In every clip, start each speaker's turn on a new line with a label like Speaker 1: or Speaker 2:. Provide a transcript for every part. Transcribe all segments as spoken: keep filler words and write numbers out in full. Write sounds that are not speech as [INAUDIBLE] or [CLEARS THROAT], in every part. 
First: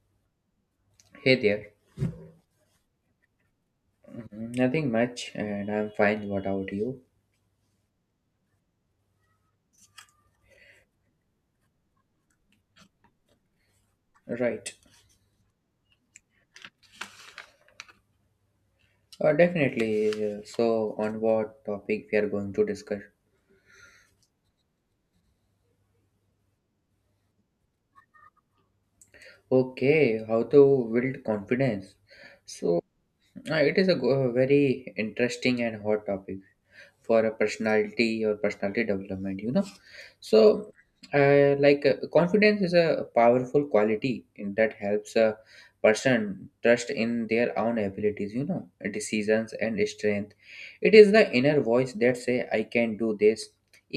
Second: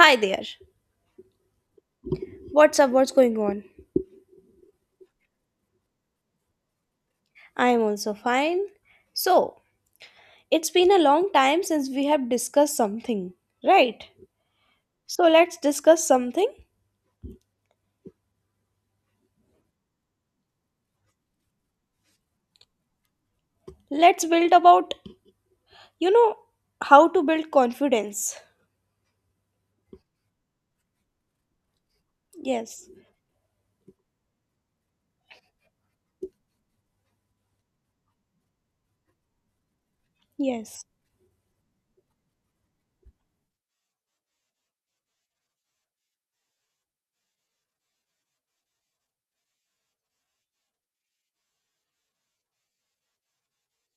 Speaker 1: Hi there.
Speaker 2: Hey there.
Speaker 1: What's up? What's going on?
Speaker 2: Mm, Nothing much, and I'm fine. What about you?
Speaker 1: I'm also fine. So, it's been a long time since we have discussed something, right?
Speaker 2: Right.
Speaker 1: So, let's discuss something.
Speaker 2: Uh, definitely. uh, So, on what topic we are going to discuss?
Speaker 1: Let's build about, you know, how to build confidence.
Speaker 2: Okay, how to build confidence. So,
Speaker 1: Yes.
Speaker 2: uh, it is a go- very interesting and hot topic for a personality or personality development, you know so
Speaker 1: Yes.
Speaker 2: uh, like uh, confidence is a powerful quality in- that helps a person trust in their own abilities, you know, decisions and strength. It is the inner voice that say I can do this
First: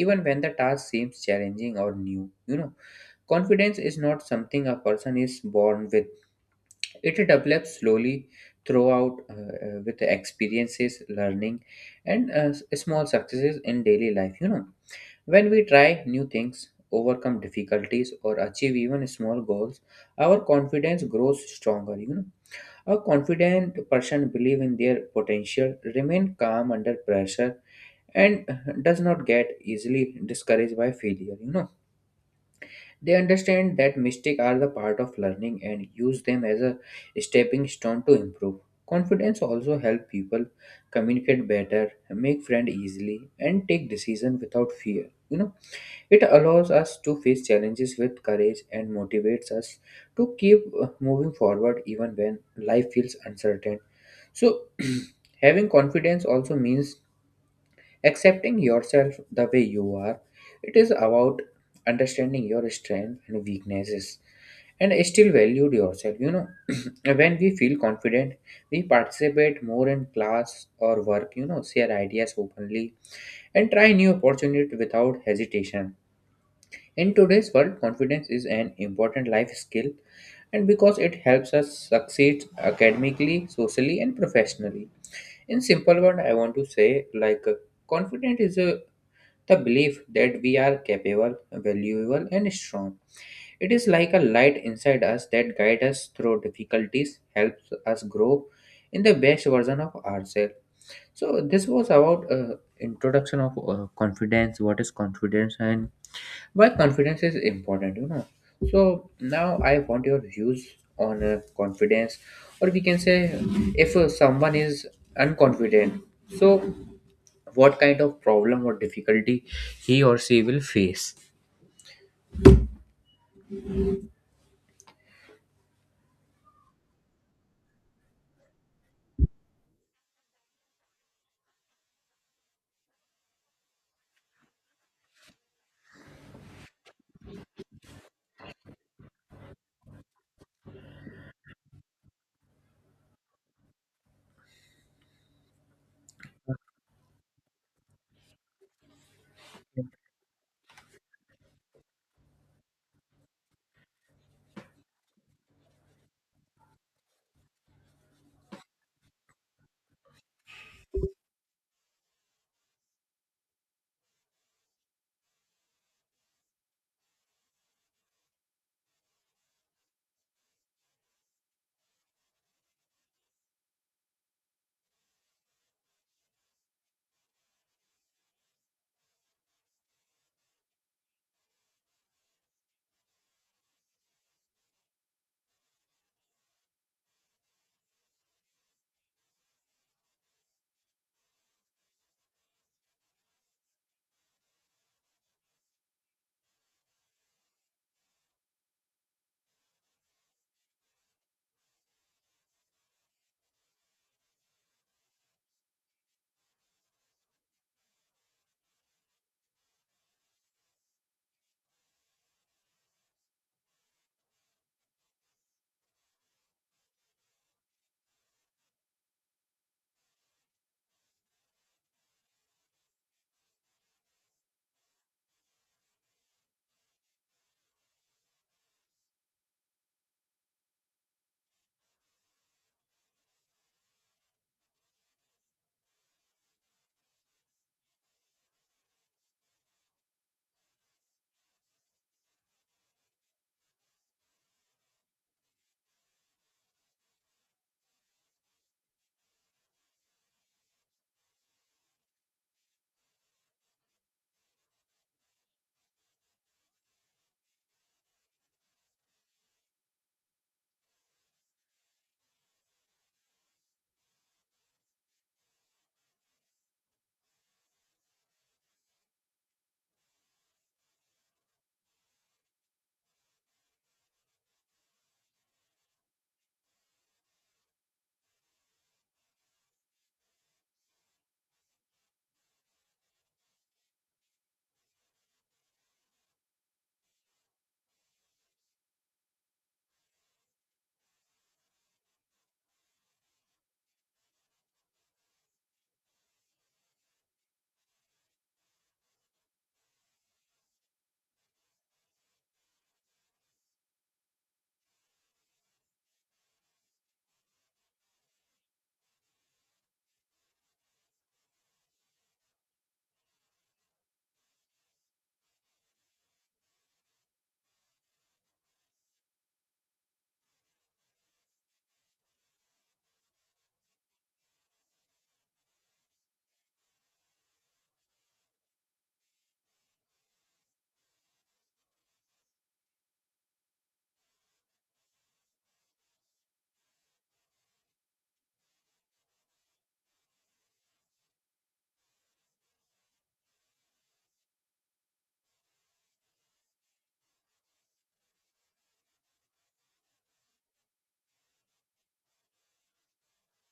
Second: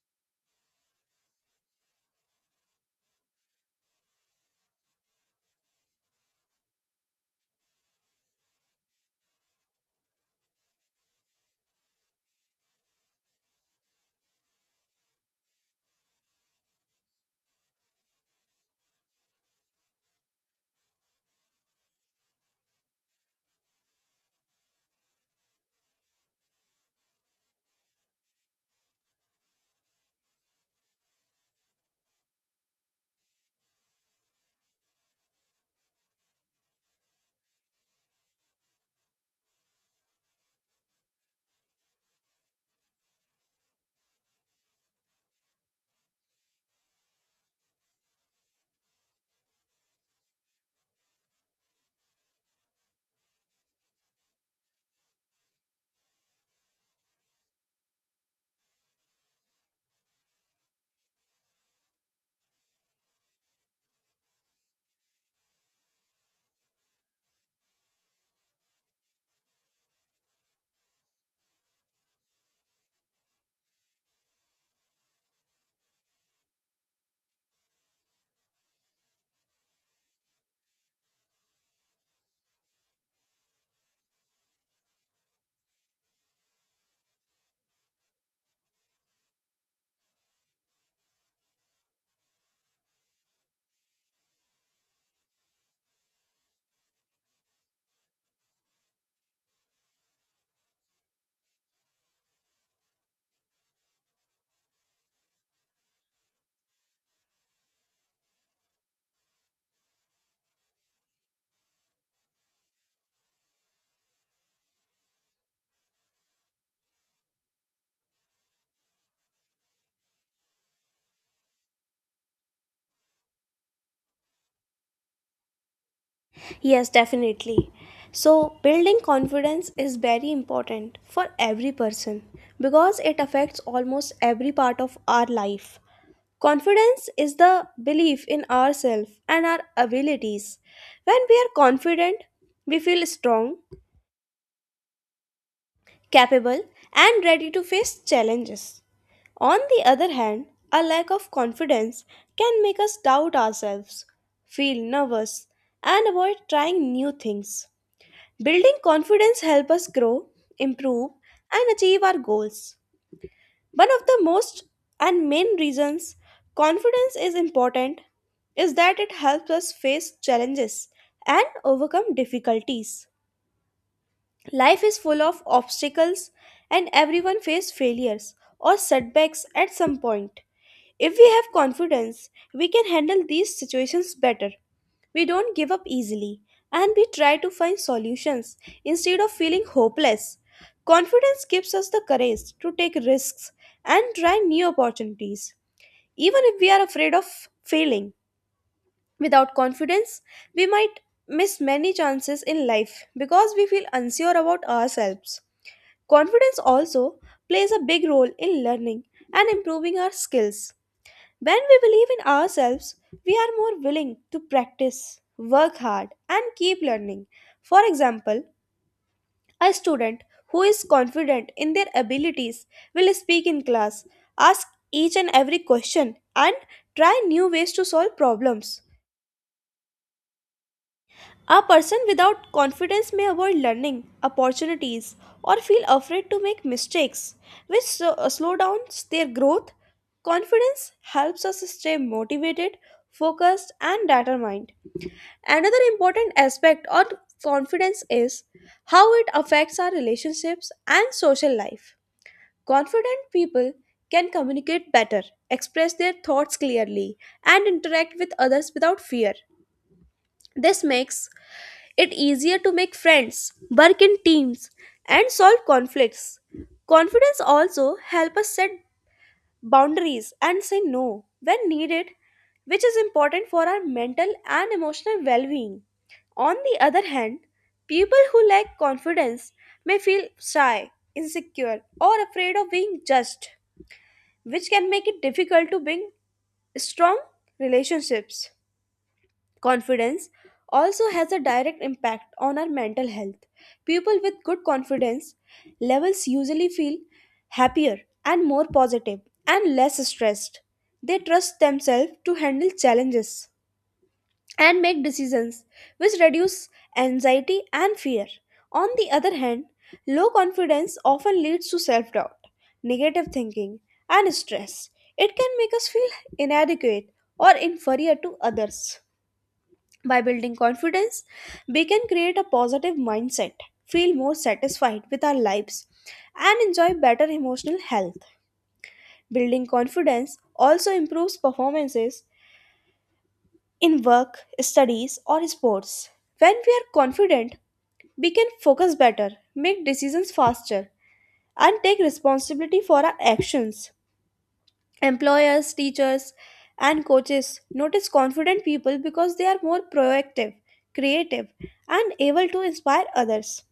Speaker 2: even when the task seems challenging or new, you know. Confidence is not something a person is born with. It develops slowly throughout uh, uh, with experiences, learning, and uh, s- small successes in daily life. You know, when we try new things, overcome difficulties, or achieve even small goals, our confidence grows stronger. You know, a confident person believe in their potential, remain calm under pressure, and uh, does not get easily discouraged by failure. You know, they understand that mistakes are the part of learning and use them as a stepping stone to improve. Confidence also helps people communicate better, make friends easily, and take decisions without fear. You know, it allows us to face challenges with courage and motivates us to keep uh, moving forward even when life feels uncertain. So, [CLEARS THROAT] having confidence also means accepting yourself the way you are. It is about understanding your strengths and weaknesses and still valued yourself, you know. [CLEARS THROAT] When we feel confident, we participate more in class or work, you know, share ideas openly and try new opportunities without hesitation. In today's world, confidence is an important life skill and because it helps us succeed academically, socially and professionally. In simple word, I want to say, like, confidence is a the belief that we are capable, valuable, and strong. It is like a light inside us that guides us through difficulties, helps us grow in the best version of ourselves. So this was about uh, introduction of uh, confidence. What is confidence and why confidence is important? You know. So now I want your views on uh, confidence, or we can say if uh, someone is unconfident, so what kind of problem or difficulty he or she will face.
Speaker 1: Yes, definitely. So, building confidence is very important for every person because it affects almost every part of our life. Confidence is the belief in ourselves and our abilities. When we are confident, we feel strong, capable, and ready to face challenges. On the other hand, a lack of confidence can make us doubt ourselves, feel nervous, and avoid trying new things. Building confidence helps us grow, improve, and achieve our goals. One of the most and main reasons confidence is important is that it helps us face challenges and overcome difficulties. Life is full of obstacles and everyone faces failures or setbacks at some point. If we have confidence, we can handle these situations better. We don't give up easily and we try to find solutions instead of feeling hopeless. Confidence gives us the courage to take risks and try new opportunities, even if we are afraid of failing. Without confidence, we might miss many chances in life because we feel unsure about ourselves. Confidence also plays a big role in learning and improving our skills. When we believe in ourselves, we are more willing to practice, work hard, and keep learning. For example, a student who is confident in their abilities will speak in class, ask each and every question, and try new ways to solve problems. A person without confidence may avoid learning opportunities or feel afraid to make mistakes, which so- uh, slow down their growth. Confidence helps us stay motivated, focused, and determined. Another important aspect of confidence is how it affects our relationships and social life. Confident people can communicate better, express their thoughts clearly, and interact with others without fear. This makes it easier to make friends, work in teams, and solve conflicts. Confidence also help us set boundaries and say no when needed, which is important for our mental and emotional well-being. On the other hand, people who lack confidence may feel shy, insecure, or afraid of being judged, which can make it difficult to build strong relationships. Confidence also has a direct impact on our mental health. People with good confidence levels usually feel happier and more positive and less stressed. They trust themselves to handle challenges and make decisions, which reduce anxiety and fear. On the other hand, low confidence often leads to self doubt, negative thinking, and stress. It can make us feel inadequate or inferior to others. By building confidence, we can create a positive mindset, feel more satisfied with our lives, and enjoy better emotional health. Building confidence also improves performances in work, studies, or sports. When we are confident, we can focus better, make decisions faster, and take responsibility for our actions. Employers, teachers, and coaches notice confident people because they are more proactive, creative, and able to inspire others.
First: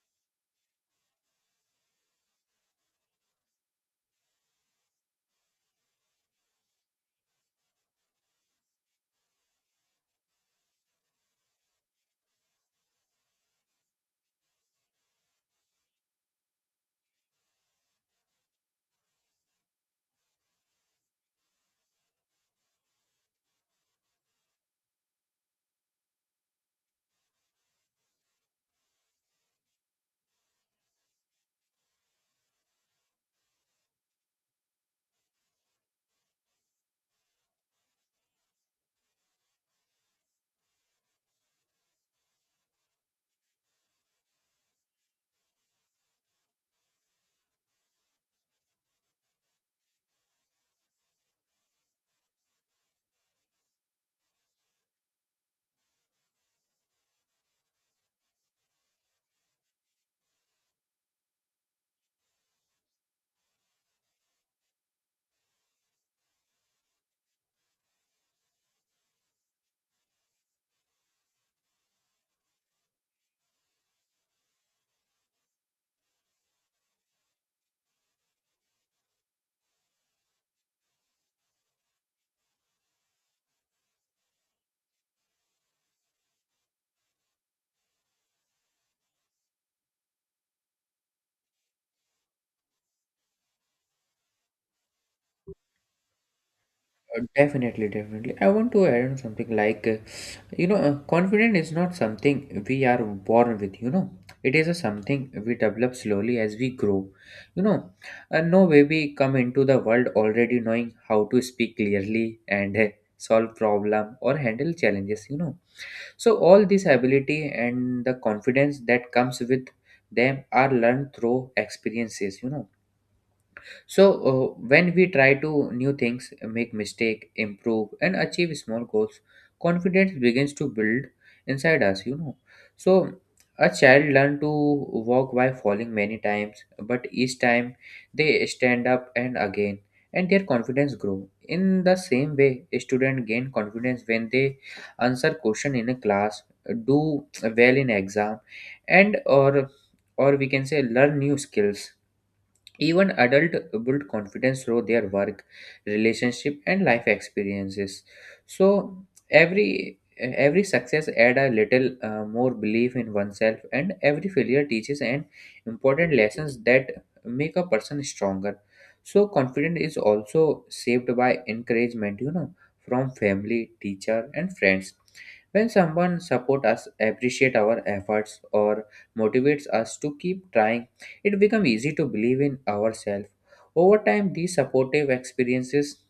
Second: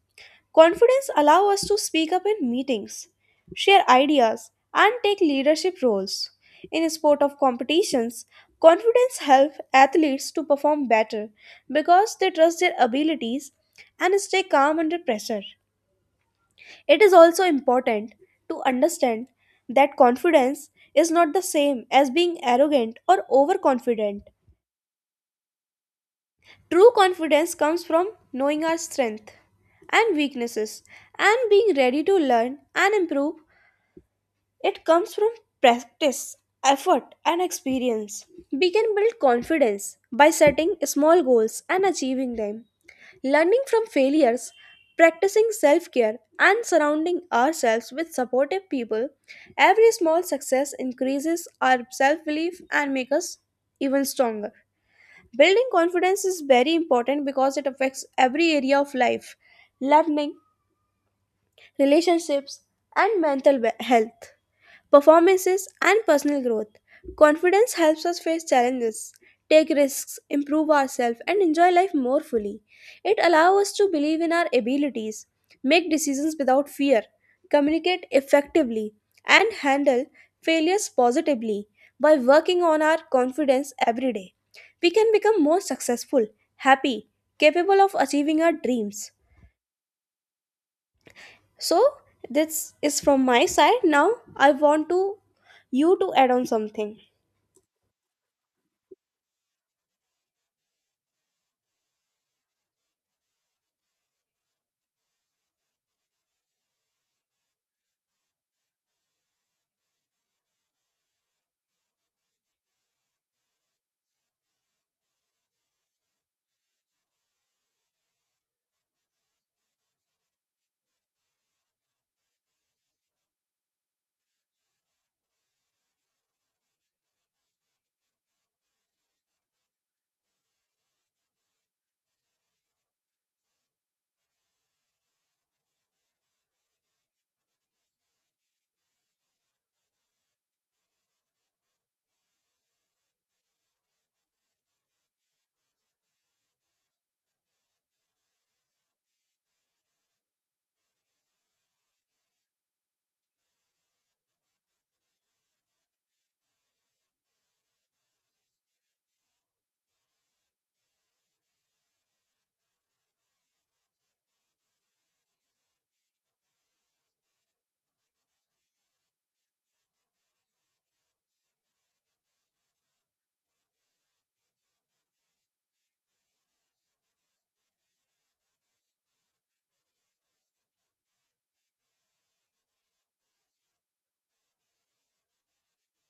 Speaker 1: Confidence allows us to speak up in meetings, share ideas, and take leadership roles. In sport of competitions, confidence helps athletes to perform better because they trust their abilities and stay calm under pressure. It is also important to understand that confidence is not the same as being arrogant or overconfident. True confidence comes from knowing our strength and weaknesses and being ready to learn and improve. It comes from practice, effort, and experience. We can build confidence by setting small goals and achieving them, learning from failures, practicing self care, and surrounding ourselves with supportive people. Every small success increases our self belief and makes us even stronger. Building confidence is very important because it affects every area of life learning, relationships, and mental we- health performances, and personal growth. Confidence helps us face challenges, take risks, improve ourselves, and enjoy life more fully. It allows us to believe in our abilities, make decisions without fear, communicate effectively, and handle failures positively. By working on our confidence every day, we can become more successful, happy, capable of achieving our dreams. So this is from my side. Now I want to you to add on something.
Speaker 2: Uh, Definitely, definitely. I want to add on something like, uh, you know, uh, confidence is not something we are born with, you know. It is a something we develop slowly as we grow. You know, uh, no baby come into the world already knowing how to speak clearly and uh, solve problem or handle challenges, you know. So all this ability and the confidence that comes with them are learned through experiences, you know. So uh, when we try to new things, make mistake, improve, and achieve small goals, confidence begins to build inside us. You know, so a child learn to walk by falling many times, but each time they stand up and again, and their confidence grow. In the same way, a student gain confidence when they answer question in a class, do well in exam, and or or we can say learn new skills. Even adults build confidence through their work, relationship, and life experiences. So every every success add a little uh, more belief in oneself, and every failure teaches an important lessons that make a person stronger. So confidence is also shaped by encouragement, you know, from family, teacher, and friends. When someone support us, appreciate our efforts, or motivates us to keep trying, it becomes easy to believe in ourselves. Over time, these supportive experiences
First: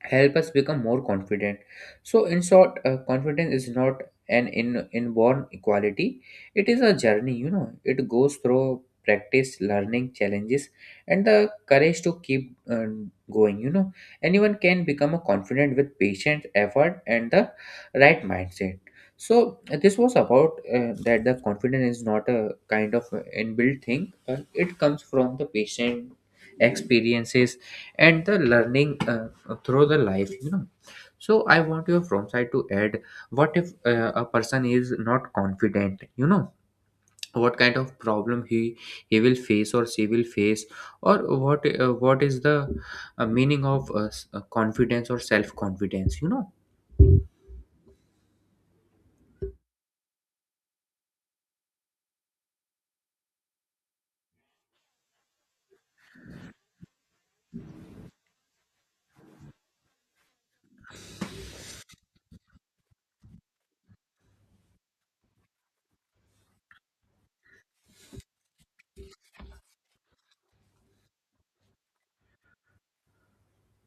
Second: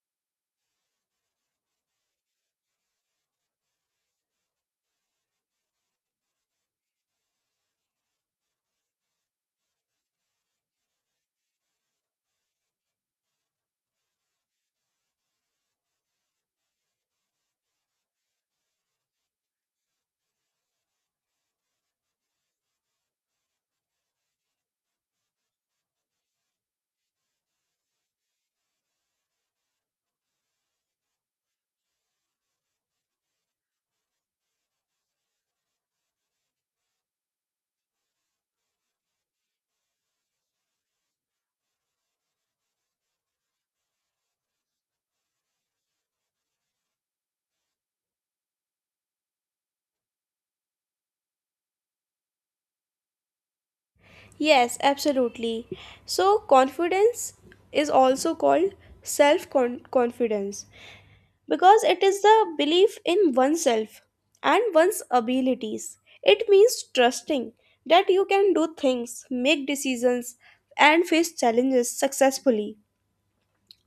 Speaker 2: help us become more confident. So in short, uh, confidence is not an in, inborn equality. It is a journey, you know. It goes through practice, learning, challenges, and the courage to keep uh, going, you know. Anyone can become a confident with patient effort and the right mindset. So uh, this was about uh, that the confidence is not a kind of uh, inbuilt thing. Uh, it comes from the patient experiences and the learning uh, through the life, you know. So I want you from side to add, what if uh, a person is not confident, you know, what kind of problem he he will face or she will face, or what uh, what is the uh, meaning of uh, s- uh, confidence or self confidence, you know.
Speaker 1: Yes, absolutely. So confidence is also called self confidence because it is the belief in oneself and one's abilities. It means trusting that you can do things, make decisions and face challenges successfully.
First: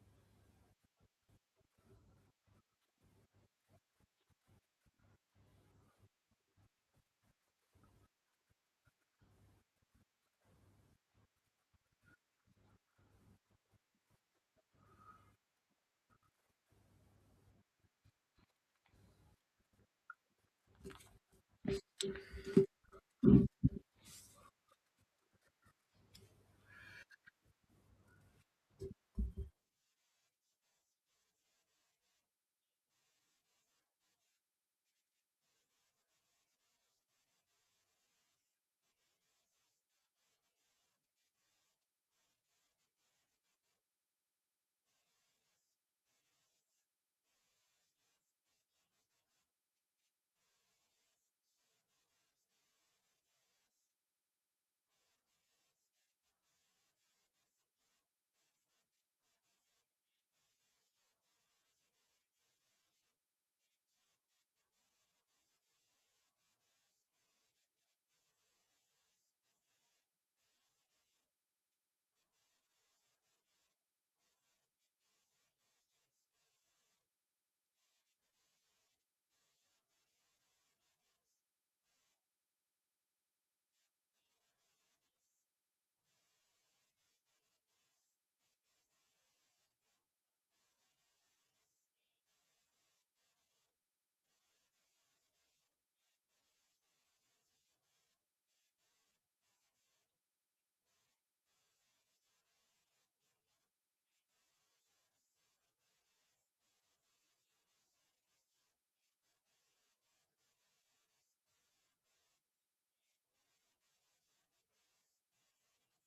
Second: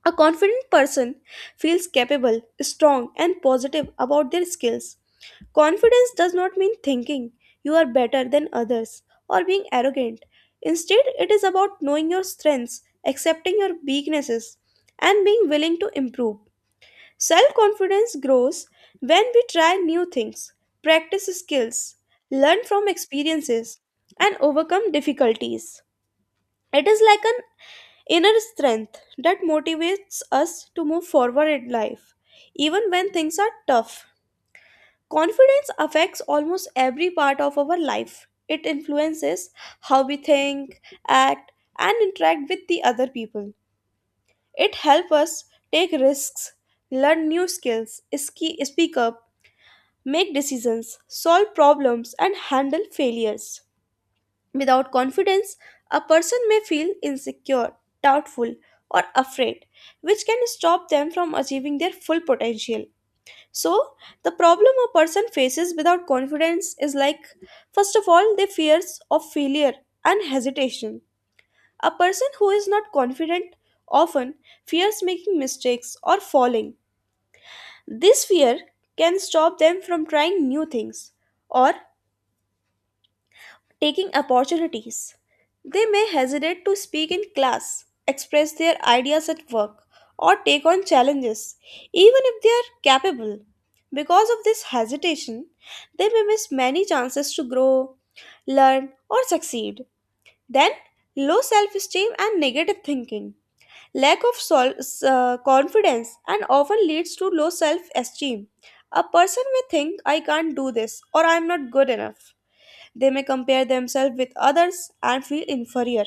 Speaker 1: A confident person feels capable, strong and positive about their skills. Confidence does not mean thinking you are better than others or being arrogant. Instead, it is about knowing your strengths, accepting your weaknesses, and being willing to improve. Self confidence grows when we try new things, practice skills, learn from experiences, and overcome difficulties. It is like an inner strength that motivates us to move forward in life, even when things are tough. Confidence affects almost every part of our life. It influences how we think, act, and interact with the other people. It helps us take risks, learn new skills, ski- speak up, make decisions, solve problems, and handle failures. Without confidence, a person may feel insecure, doubtful, or afraid, which can stop them from achieving their full potential. So, the problem a person faces without confidence is like first of all, they fears of failure and hesitation. A person who is not confident often fears making mistakes or falling. This fear can stop them from trying new things or taking opportunities. They may hesitate to speak in class, express their ideas at work, or take on challenges, even if they are capable. Because of this hesitation, they may miss many chances to grow, learn, or succeed. Then, low self esteem and negative thinking. Lack of sol- s- uh, confidence and often leads to low self esteem. A person may think, I can't do this or I'm not good enough. They may compare themselves with others and feel inferior.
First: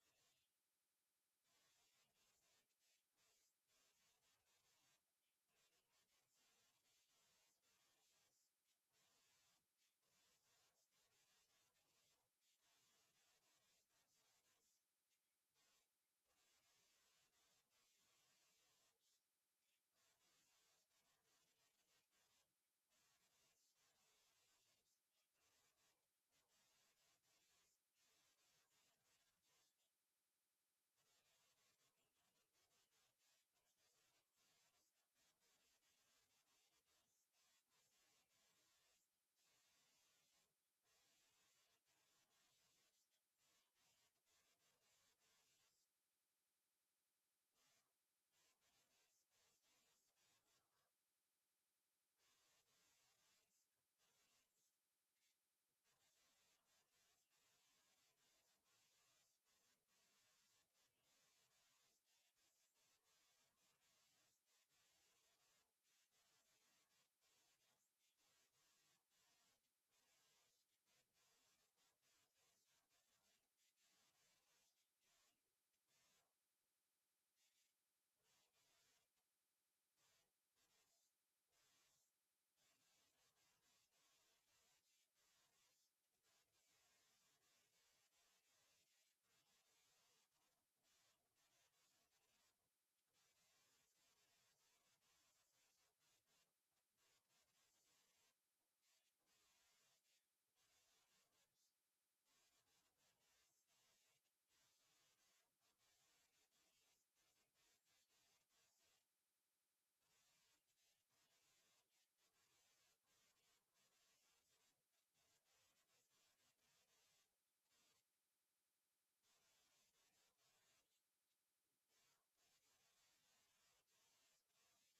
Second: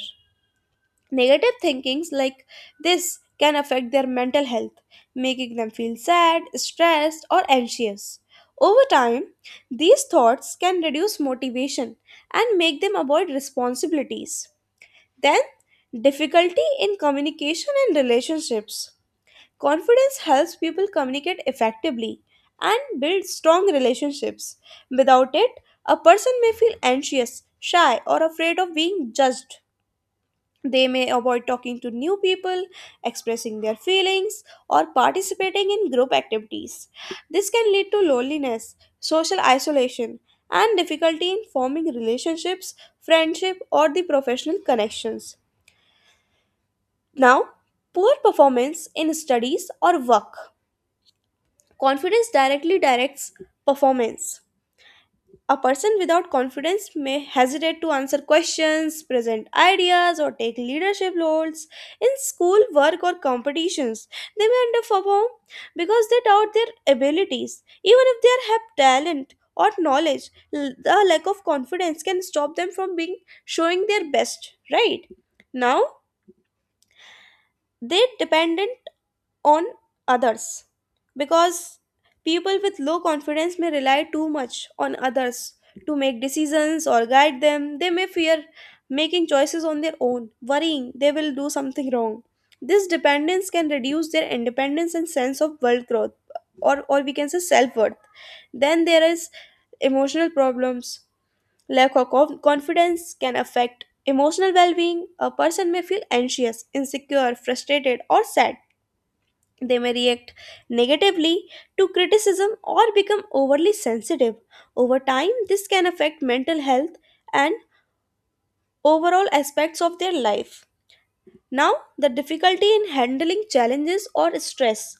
Speaker 1: Negative thinkings like this can affect their mental health, making them feel sad, stressed, or anxious. Over time, these thoughts can reduce motivation and make them avoid responsibilities. Then, difficulty in communication and relationships. Confidence helps people communicate effectively and build strong relationships. Without it, a person may feel anxious, shy, or afraid of being judged. They may avoid talking to new people, expressing their feelings, or participating in group activities. This can lead to loneliness, social isolation, and difficulty in forming relationships, friendship, or the professional connections. Now, poor performance in studies or work. Confidence directly directs performance. A person without confidence may hesitate to answer questions, present ideas, or take leadership roles in school, work, or competitions. They may underperform because they doubt their abilities. Even if they have talent or knowledge, l- the lack of confidence can stop them from being showing their best, right? Now, they dependent on others because people with low confidence may rely too much on others to make decisions or guide them. They may fear making choices on their own, worrying they will do something wrong. This dependence can reduce their independence and sense of world growth, or or we can say self worth. Then there is emotional problems. Lack of conf- confidence can affect emotional well being. A person may feel anxious, insecure, frustrated, or sad. They may react negatively to criticism or become overly sensitive. Over time, this can affect mental health and overall aspects of their life. Now, the difficulty in handling challenges or stress.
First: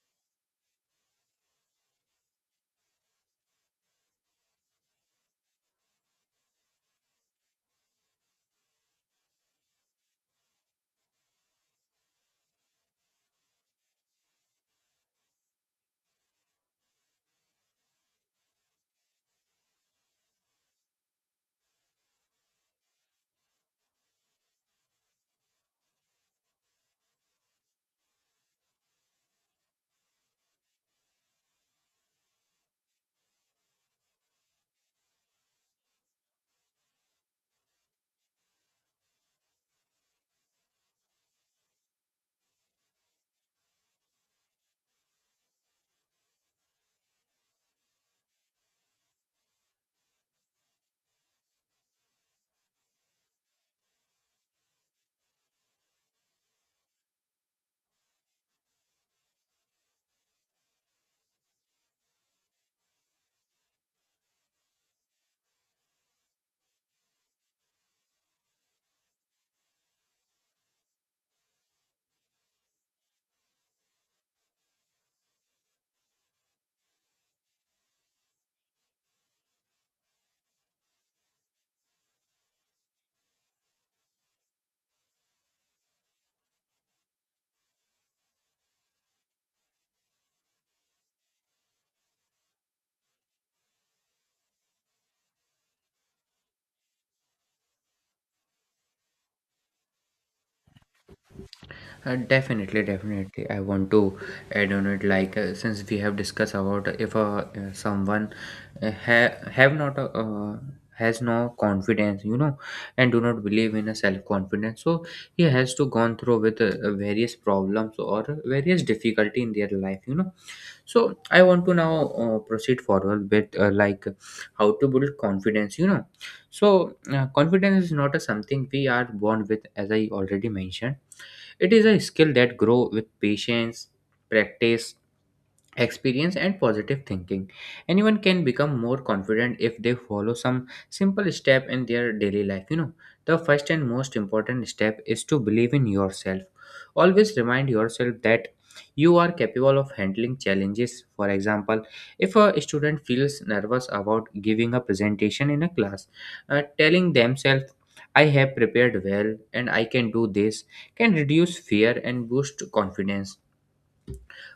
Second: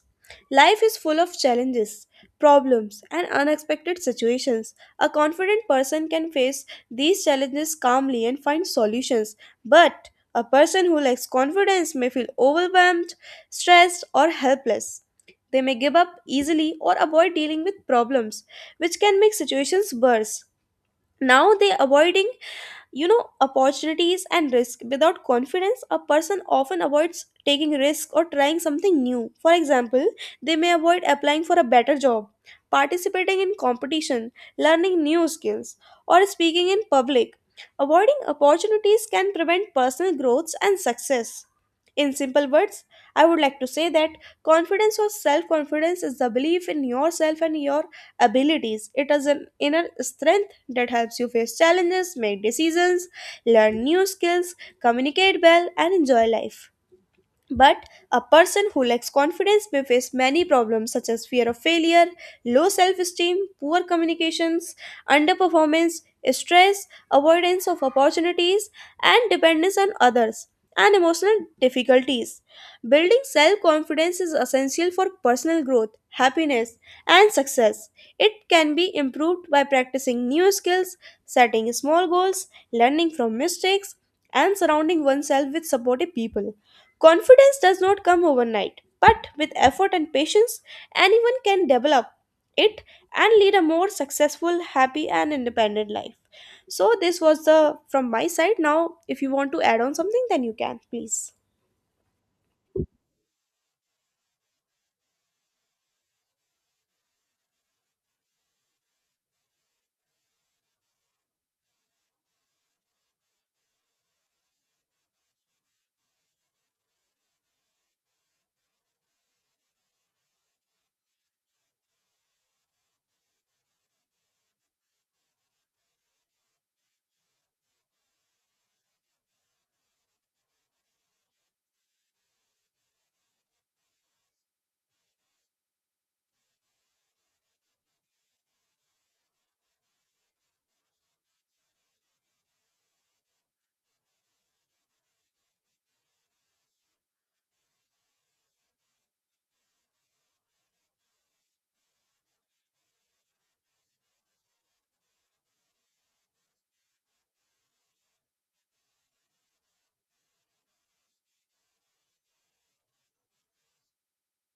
Speaker 1: Life is full of challenges, problems, and unexpected situations. A confident person can face these challenges calmly and find solutions, but a person who lacks confidence may feel overwhelmed, stressed, or helpless. They may give up easily or avoid dealing with problems, which can make situations worse. Now, they avoiding you know opportunities and risk. Without confidence, a person often avoids taking risk or trying something new. For example, they may avoid applying for a better job, participating in competition, learning new skills, or speaking in public. Avoiding opportunities can prevent personal growths and success. In simple words, I would like to say that confidence or self confidence is the belief in yourself and your abilities. It is an inner strength that helps you face challenges, make decisions, learn new skills, communicate well, and enjoy life. But a person who lacks confidence may face many problems such as fear of failure, low self esteem, poor communications, underperformance, stress, avoidance of opportunities, and dependence on others, and emotional difficulties. Building self confidence is essential for personal growth, happiness, and success. It can be improved by practicing new skills, setting small goals, learning from mistakes, and surrounding oneself with supportive people. Confidence does not come overnight, but with effort and patience, anyone can develop it and lead a more successful, happy, and independent life. So, this was the from my side. Now, if you want to add on something, then you can, please.
Speaker 2: Uh, definitely, definitely. I want to add on it. Like, uh, since we have discussed about, if uh, uh, someone uh, ha- have not uh, uh, has no confidence, you know, and do not believe in a self confidence, so he has to gone through with uh, uh, various problems or various difficulty in their life, you know. So I want to now uh, proceed forward with, uh, like, how to build confidence, you know. So uh, confidence is not a something we are born with, as I already mentioned. It is a skill that grow with patience, practice, experience and positive thinking. Anyone can become more confident if they follow some simple step in their daily life. You know, the first and most important step is to believe in yourself. Always remind yourself that you are capable of handling challenges. For example, if a student feels nervous about giving a presentation in a class, uh, telling themselves, I have prepared well and I can do this, can reduce fear and boost confidence.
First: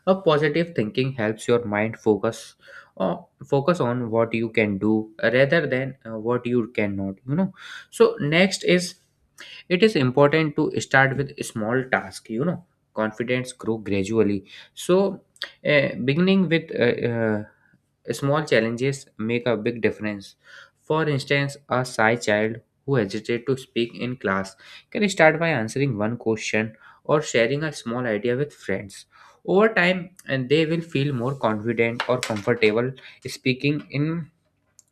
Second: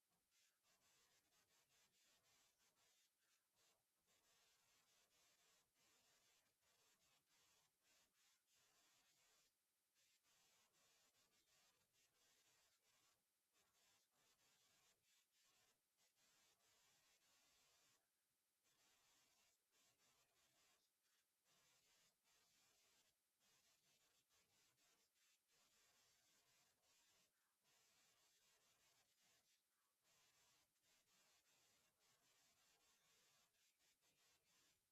Speaker 2: A positive thinking helps your mind focus or focus on what you can do rather than uh, what you cannot, you know. So next is, it is important to start with small task, you know. Confidence grow gradually. So uh, beginning with uh, uh, small challenges make a big difference. For instance, a shy child who hesitates to speak in class can start by answering one question or sharing a small idea with friends. Over time, and they will feel more confident or comfortable speaking in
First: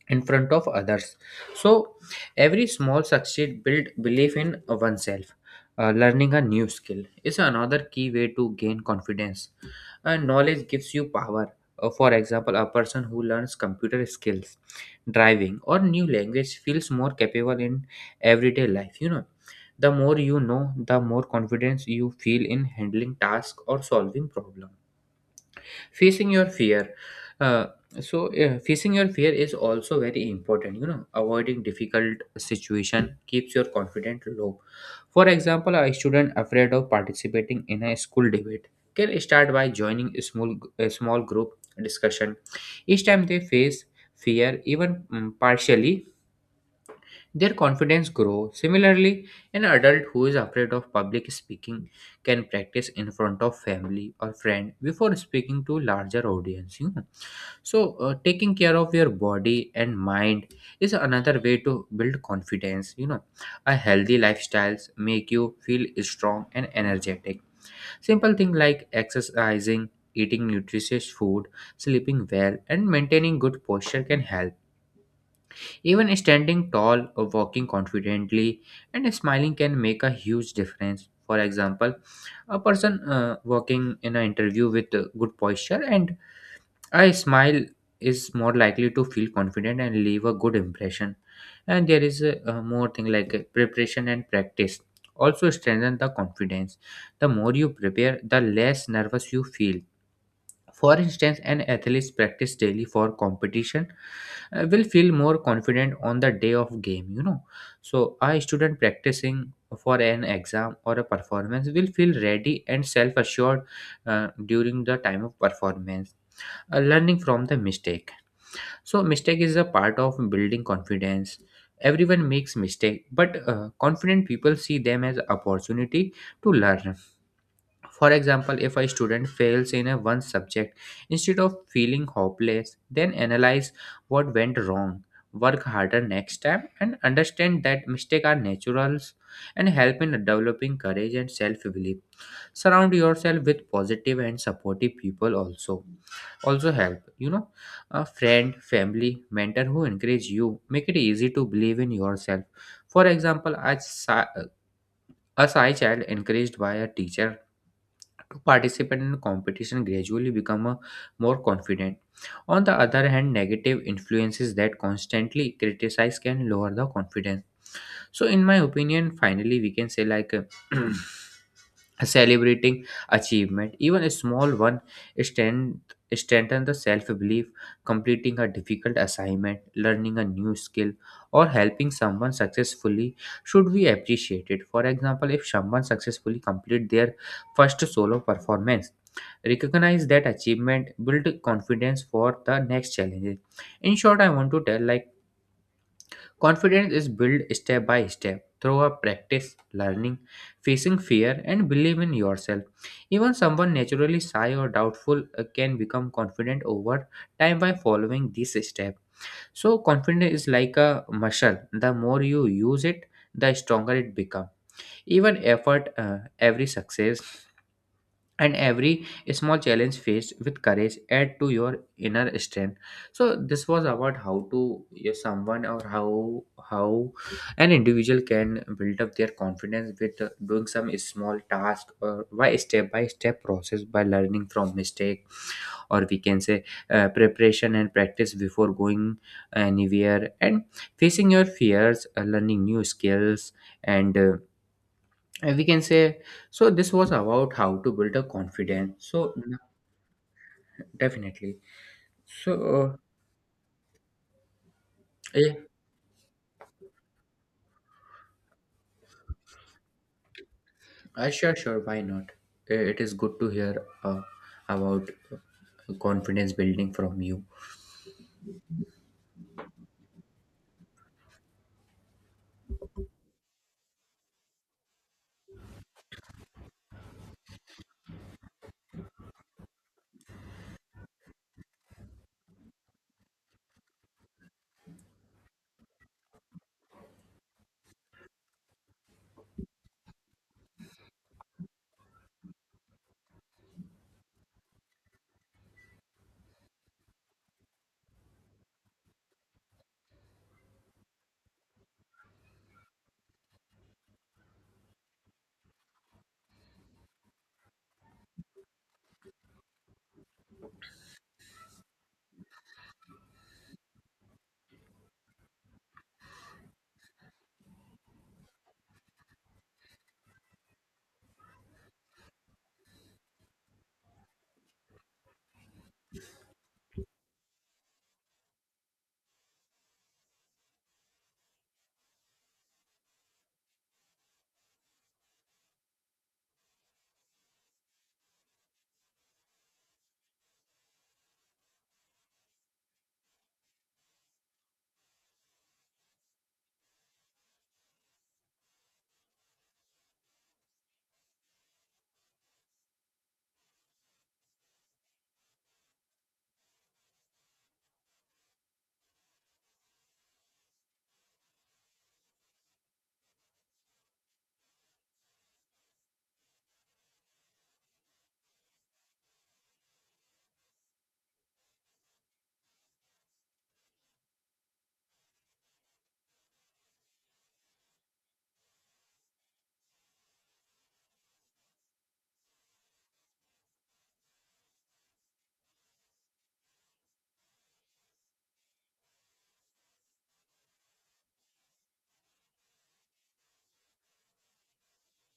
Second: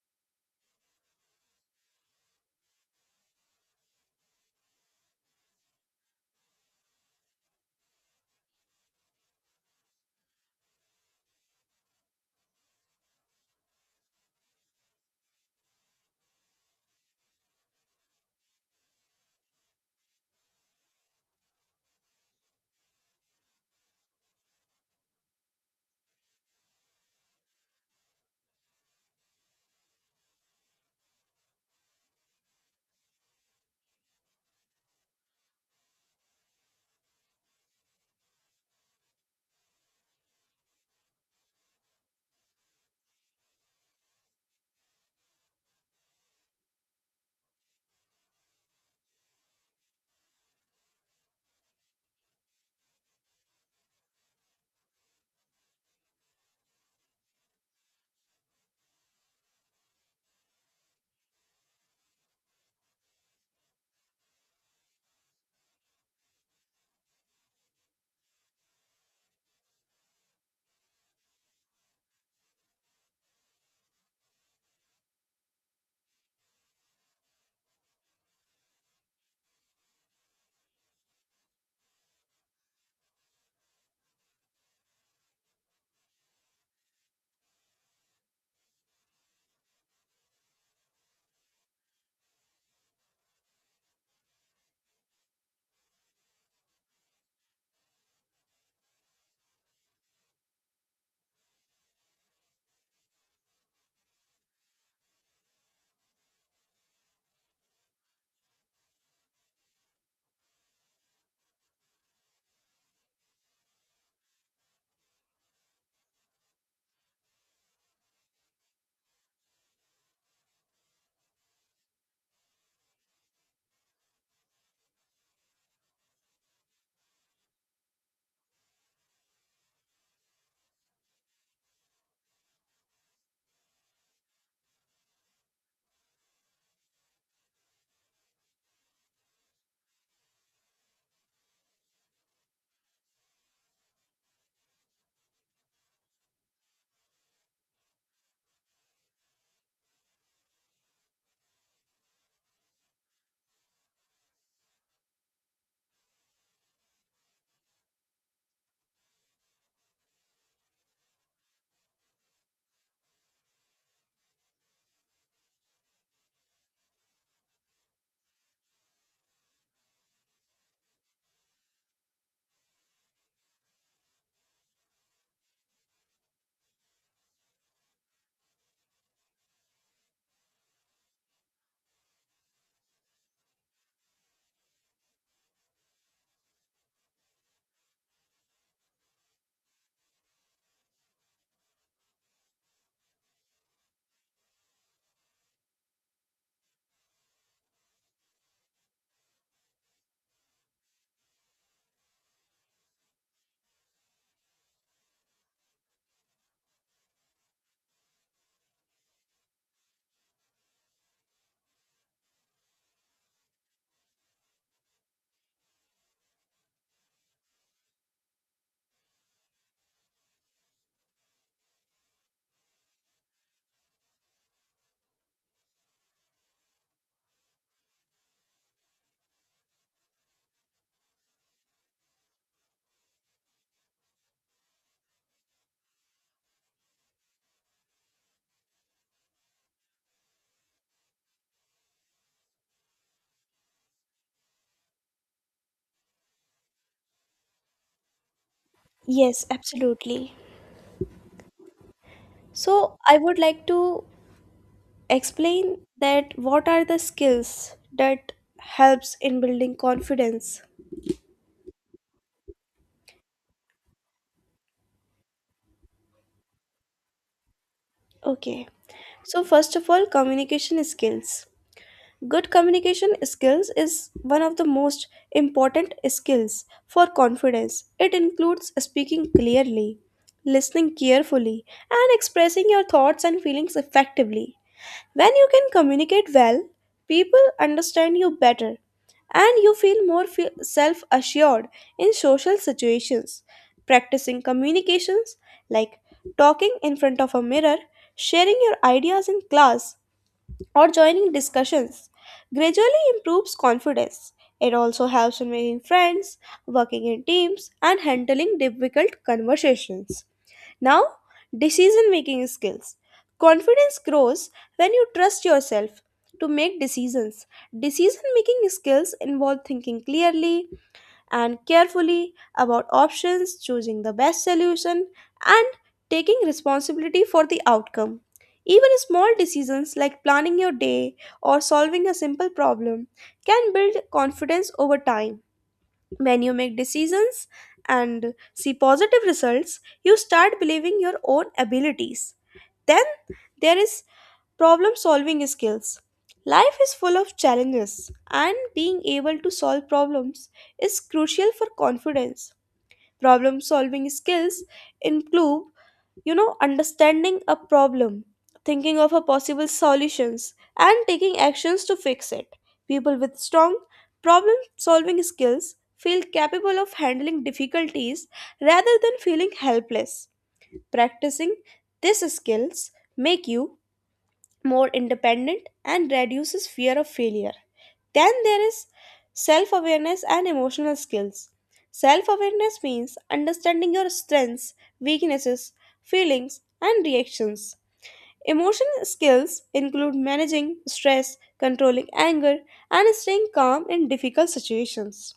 Speaker 2: in front of others. So, every small success build belief in oneself. Uh, learning a new skill is another key way to gain confidence. And knowledge gives you power. Uh, for example, a person who learns computer skills, driving, or new language feels more capable in everyday life. You know, the more you know, the more confidence you feel in handling tasks or solving problems. Facing your fear, uh, so uh, facing your fear is also very important, you know. Avoiding difficult situation keeps your confidence low. For example, a student afraid of participating in a school debate can start by joining a small a small group discussion. Each time they face fear, even mm, partially, their confidence grows. Similarly, an adult who is afraid of public speaking can practice in front of family or friend before speaking to larger audience. You know? So, uh, taking care of your body and mind is another way to build confidence. You know, a healthy lifestyles make you feel strong and energetic. Simple things like exercising, eating nutritious food, sleeping well, and maintaining good posture can help. Even standing tall or walking confidently and smiling can make a huge difference. For example, a person uh, walking in an interview with uh, good posture and a smile is more likely to feel confident and leave a good impression. And there is a, uh, more thing like, uh, preparation and practice also strengthen the confidence. The more you prepare, the less nervous you feel. For instance, an athlete practice daily for competition uh, will feel more confident on the day of game, you know. So a student practicing for an exam or a performance will feel ready and self assured uh, during the time of performance. Uh, learning from the mistake, so mistake is a part of building confidence. Everyone makes mistake, but uh, confident people see them as opportunity to learn. For example, if a student fails in a one subject, instead of feeling hopeless, then analyze what went wrong, work harder next time, and understand that mistakes are naturals and help in developing courage and self-belief. Surround yourself with positive and supportive people also also help, you know. A friend, family, mentor who encourage you make it easy to believe in yourself. For example, as a shy child encouraged by a teacher to participate in competition gradually become a more confident. On the other hand, negative influences that constantly criticize can lower the confidence. So, in my opinion, finally, we can say like. [CLEARS THROAT] Celebrating achievement, even a small one, strength strengthen the self-belief. Completing a difficult assignment, learning a new skill, or helping someone successfully should be appreciated. For example, if someone successfully complete their first solo performance, recognize that achievement build confidence for the next challenges. In short, I want to tell like, confidence is built step by step through a practice, learning, facing fear, and believe in yourself. Even someone naturally shy or doubtful uh, can become confident over time by following this step. So confidence is like a muscle. The more you use it, the stronger it becomes. Even effort, uh, every success, and every small challenge faced with courage add to your inner strength. So this was about how to, yeah, someone or how how an individual can build up their confidence with uh, doing some small task, or by step by step process, by learning from mistake. Or we can say uh, preparation and practice before going anywhere, and facing your fears, uh, learning new skills, and uh, uh, we can say. So this was about how to build a confidence so
Speaker 1: Yes,
Speaker 2: n-
Speaker 1: absolutely.
Speaker 2: definitely. so uh,
Speaker 1: So, I would like to
Speaker 2: yeah.
Speaker 1: explain that what are the skills that helps in building confidence.
Speaker 2: Uh, sure, sure, why not. Uh, it is good to hear uh, about uh, confidence building from you.
Speaker 1: Okay. So, first of all, communication skills. Good communication skills is one of the most important skills for confidence. It includes speaking clearly, listening carefully, and expressing your thoughts and feelings effectively. When you can communicate well, people understand you better and you feel more self assured in social situations. Practicing communications like talking in front of a mirror, sharing your ideas in class, or joining discussions gradually improves confidence. It also helps in making friends, working in teams, and handling difficult conversations. Now, decision making skills. Confidence grows when you trust yourself to make decisions. Decision making skills involve thinking clearly, and carefully about options, choosing the best solution, and taking responsibility for the outcome. Even small decisions like planning your day or solving a simple problem can build confidence over time. When you make decisions and see positive results, you start believing your own abilities. Then there is problem solving skills. Life is full of challenges, and being able to solve problems is crucial for confidence. Problem solving skills include you know understanding a problem, thinking of a possible solutions, and taking actions to fix it. People with strong problem solving skills feel capable of handling difficulties rather than feeling helpless. Practicing these skills make you more independent, and reduces fear of failure. Then there is self awareness and emotional skills. Self awareness means understanding your strengths, weaknesses, feelings, and reactions. Emotional skills include managing stress, controlling anger, and staying calm in difficult situations.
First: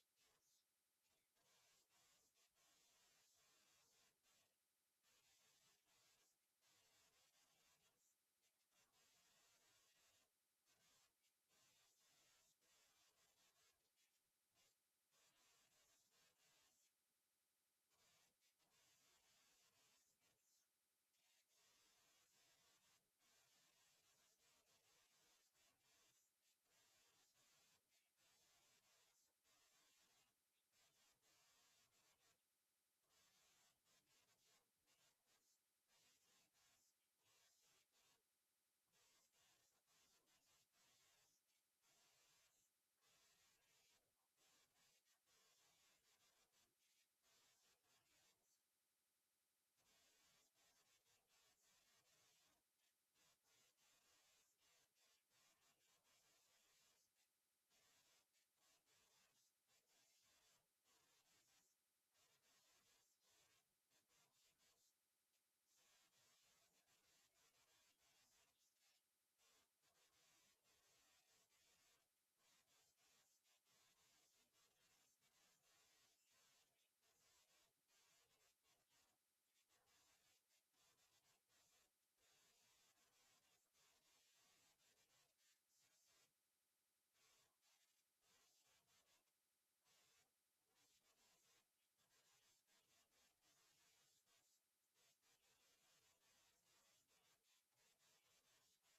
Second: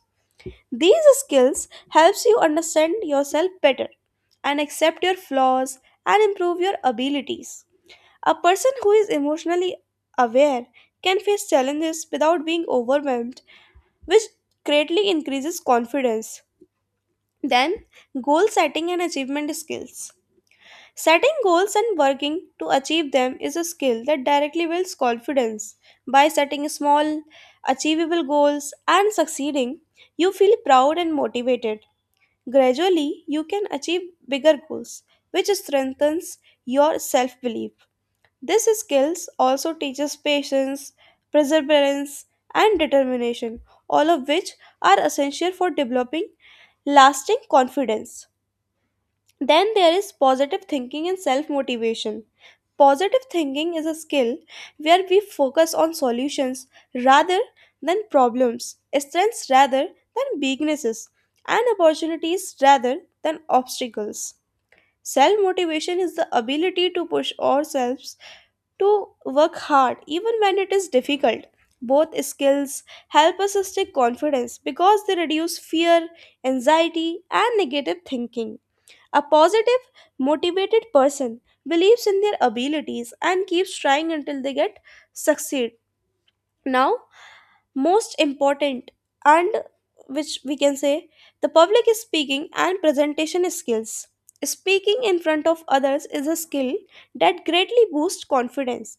Speaker 1: These skills helps you understand yourself better and accept your flaws and improve your abilities. A person who is emotionally aware can face challenges without being overwhelmed, which greatly increases confidence. Then, goal setting and achievement skills. Setting goals and working to achieve them is a skill that directly builds confidence. By setting small, achievable goals and succeeding, you feel proud and motivated. Gradually, you can achieve bigger goals, which strengthens your self belief. These skills also teaches patience, perseverance, and determination, all of which are essential for developing lasting confidence. Then there is positive thinking and self motivation. Positive thinking is a skill where we focus on solutions rather than problems, strengths rather than weaknesses, and opportunities rather than obstacles. Self motivation is the ability to push ourselves to work hard even when it is difficult. Both skills help us stay confident because they reduce fear, anxiety, and negative thinking. A positive, motivated person believes in their abilities and keeps trying until they get succeed. Now, most important and which we can say the public speaking and presentation skills. Speaking in front of others is a skill that greatly boosts confidence.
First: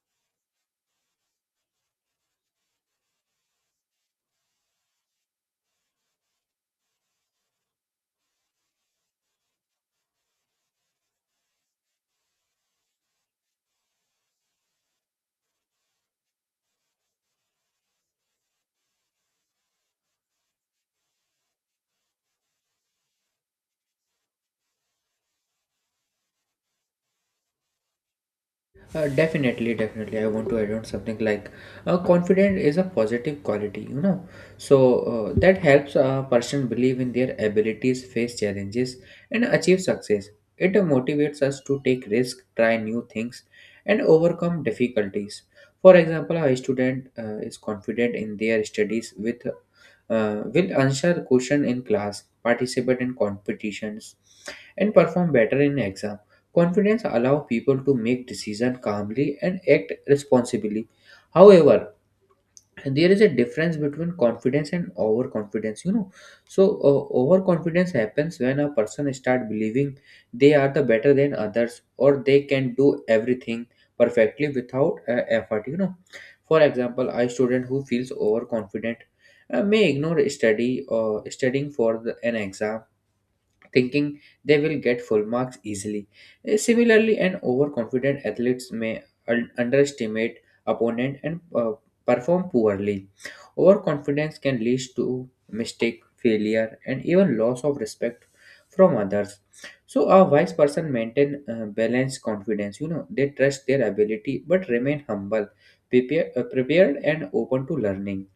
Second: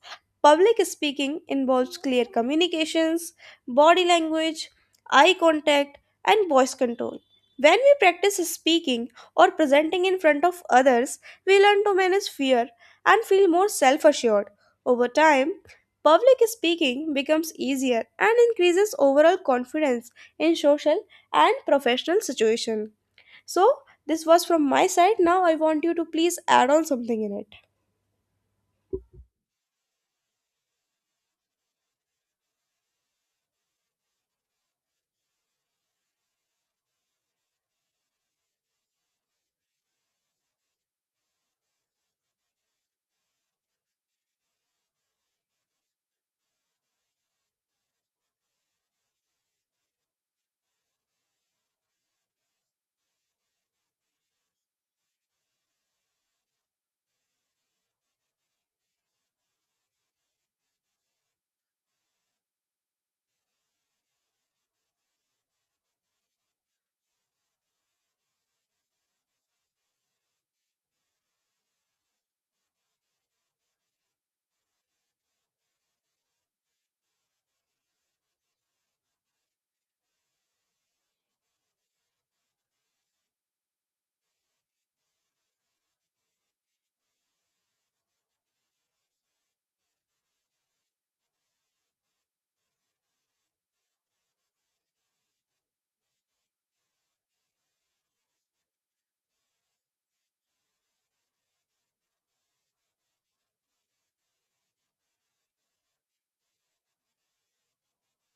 Speaker 1: Public speaking involves clear communications, body language, eye contact, and voice control. When we practice speaking or presenting in front of others, we learn to manage fear and feel more self assured. Over time, public speaking becomes easier and increases overall confidence in social and professional situation. So, this was from my side. Now I want you to please add on something in it.
Speaker 2: Uh, definitely, definitely. I want to add on something like, uh, confident is a positive quality, you know. So uh, that helps a person believe in their abilities, face challenges, and achieve success. It motivates us to take risks, try new things, and overcome difficulties. For example, a student uh, is confident in their studies with uh, will answer question in class, participate in competitions, and perform better in exams. Confidence allows people to make decisions calmly and act responsibly. However, there is a difference between confidence and overconfidence, you know. So uh, overconfidence happens when a person start believing they are the better than others, or they can do everything perfectly without uh, effort, you know. For example, a student who feels overconfident uh, may ignore study, or studying for the, an exam, thinking they will get full marks easily. Eh, Similarly, an overconfident athletes may un- underestimate opponent and uh, perform poorly. Overconfidence can lead to mistake, failure, and even loss of respect from others. So a wise person maintain uh, balanced confidence. You know, they trust their ability but remain humble, prepare, uh, prepared, and open to learning.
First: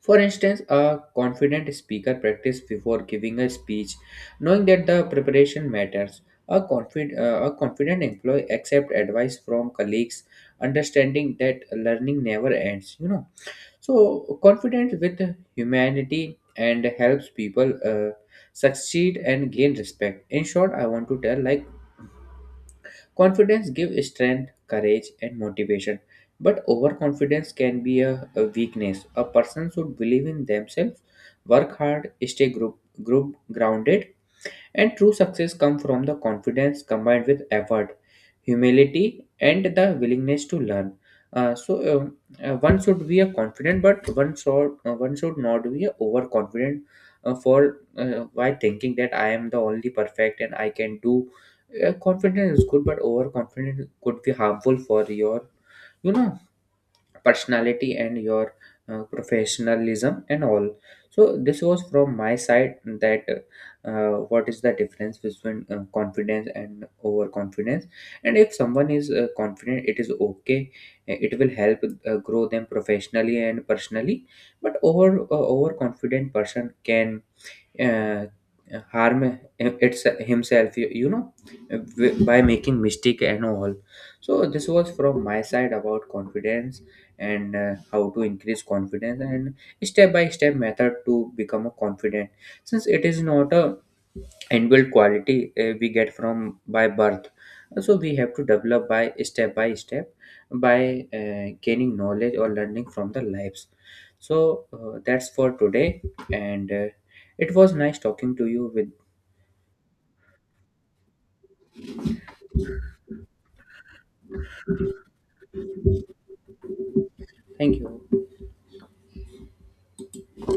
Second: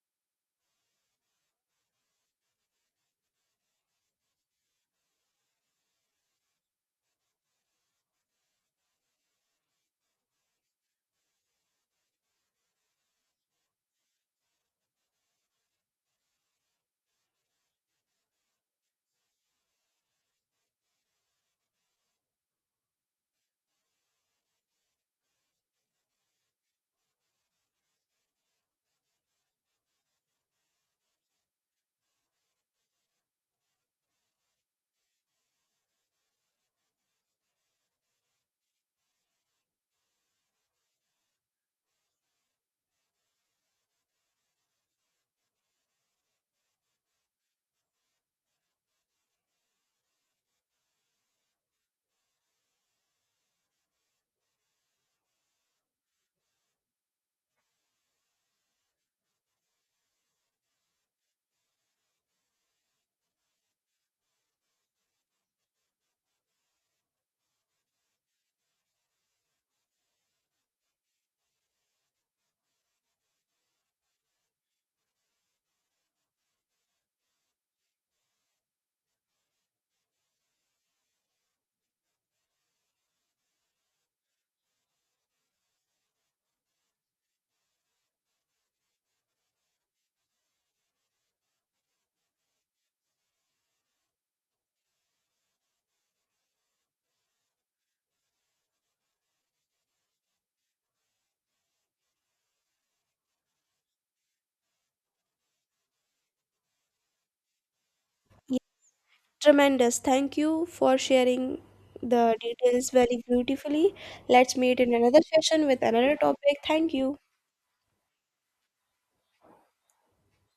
Speaker 2: For instance, a confident speaker practices before giving a speech, knowing that the preparation matters. A, confid- uh, a confident employee accepts advice from colleagues, understanding that learning never ends, you know. So confident with humanity, and helps people uh, succeed and gain respect. In short, I want to tell like, Confidence gives strength, courage, and motivation, but overconfidence can be a, a weakness. A person should believe in themselves, work hard, stay group, group grounded, and true success comes from the confidence combined with effort, humility, and the willingness to learn. Uh, so um, uh, one should be a confident, but one should uh, one should not be a overconfident, uh, for uh, by thinking that I am the only perfect and I can do. Uh, confidence is good, but overconfidence could be harmful for your, you know, personality and your uh, professionalism and all. So this was from my side, that uh, what is the difference between uh, confidence and overconfidence. And if someone is uh, confident, it is okay. Uh, it will help uh, grow them professionally and personally, but over uh, overconfident person can uh, harm it's himself, you, you know, w- by making mistake and all. So this was from my side about confidence, and uh, how to increase confidence, and step by step method to become a confident, since it is not a and build quality uh, we get from by birth. So we have to develop by step by step, by uh, gaining knowledge or learning from the lives. So uh, that's for today, and uh, it was nice talking to
Speaker 1: Yeah,
Speaker 2: you with
Speaker 1: tremendous. Thank you for sharing the details very beautifully. Let's meet in another session with another topic. Thank you.
Speaker 2: thank you.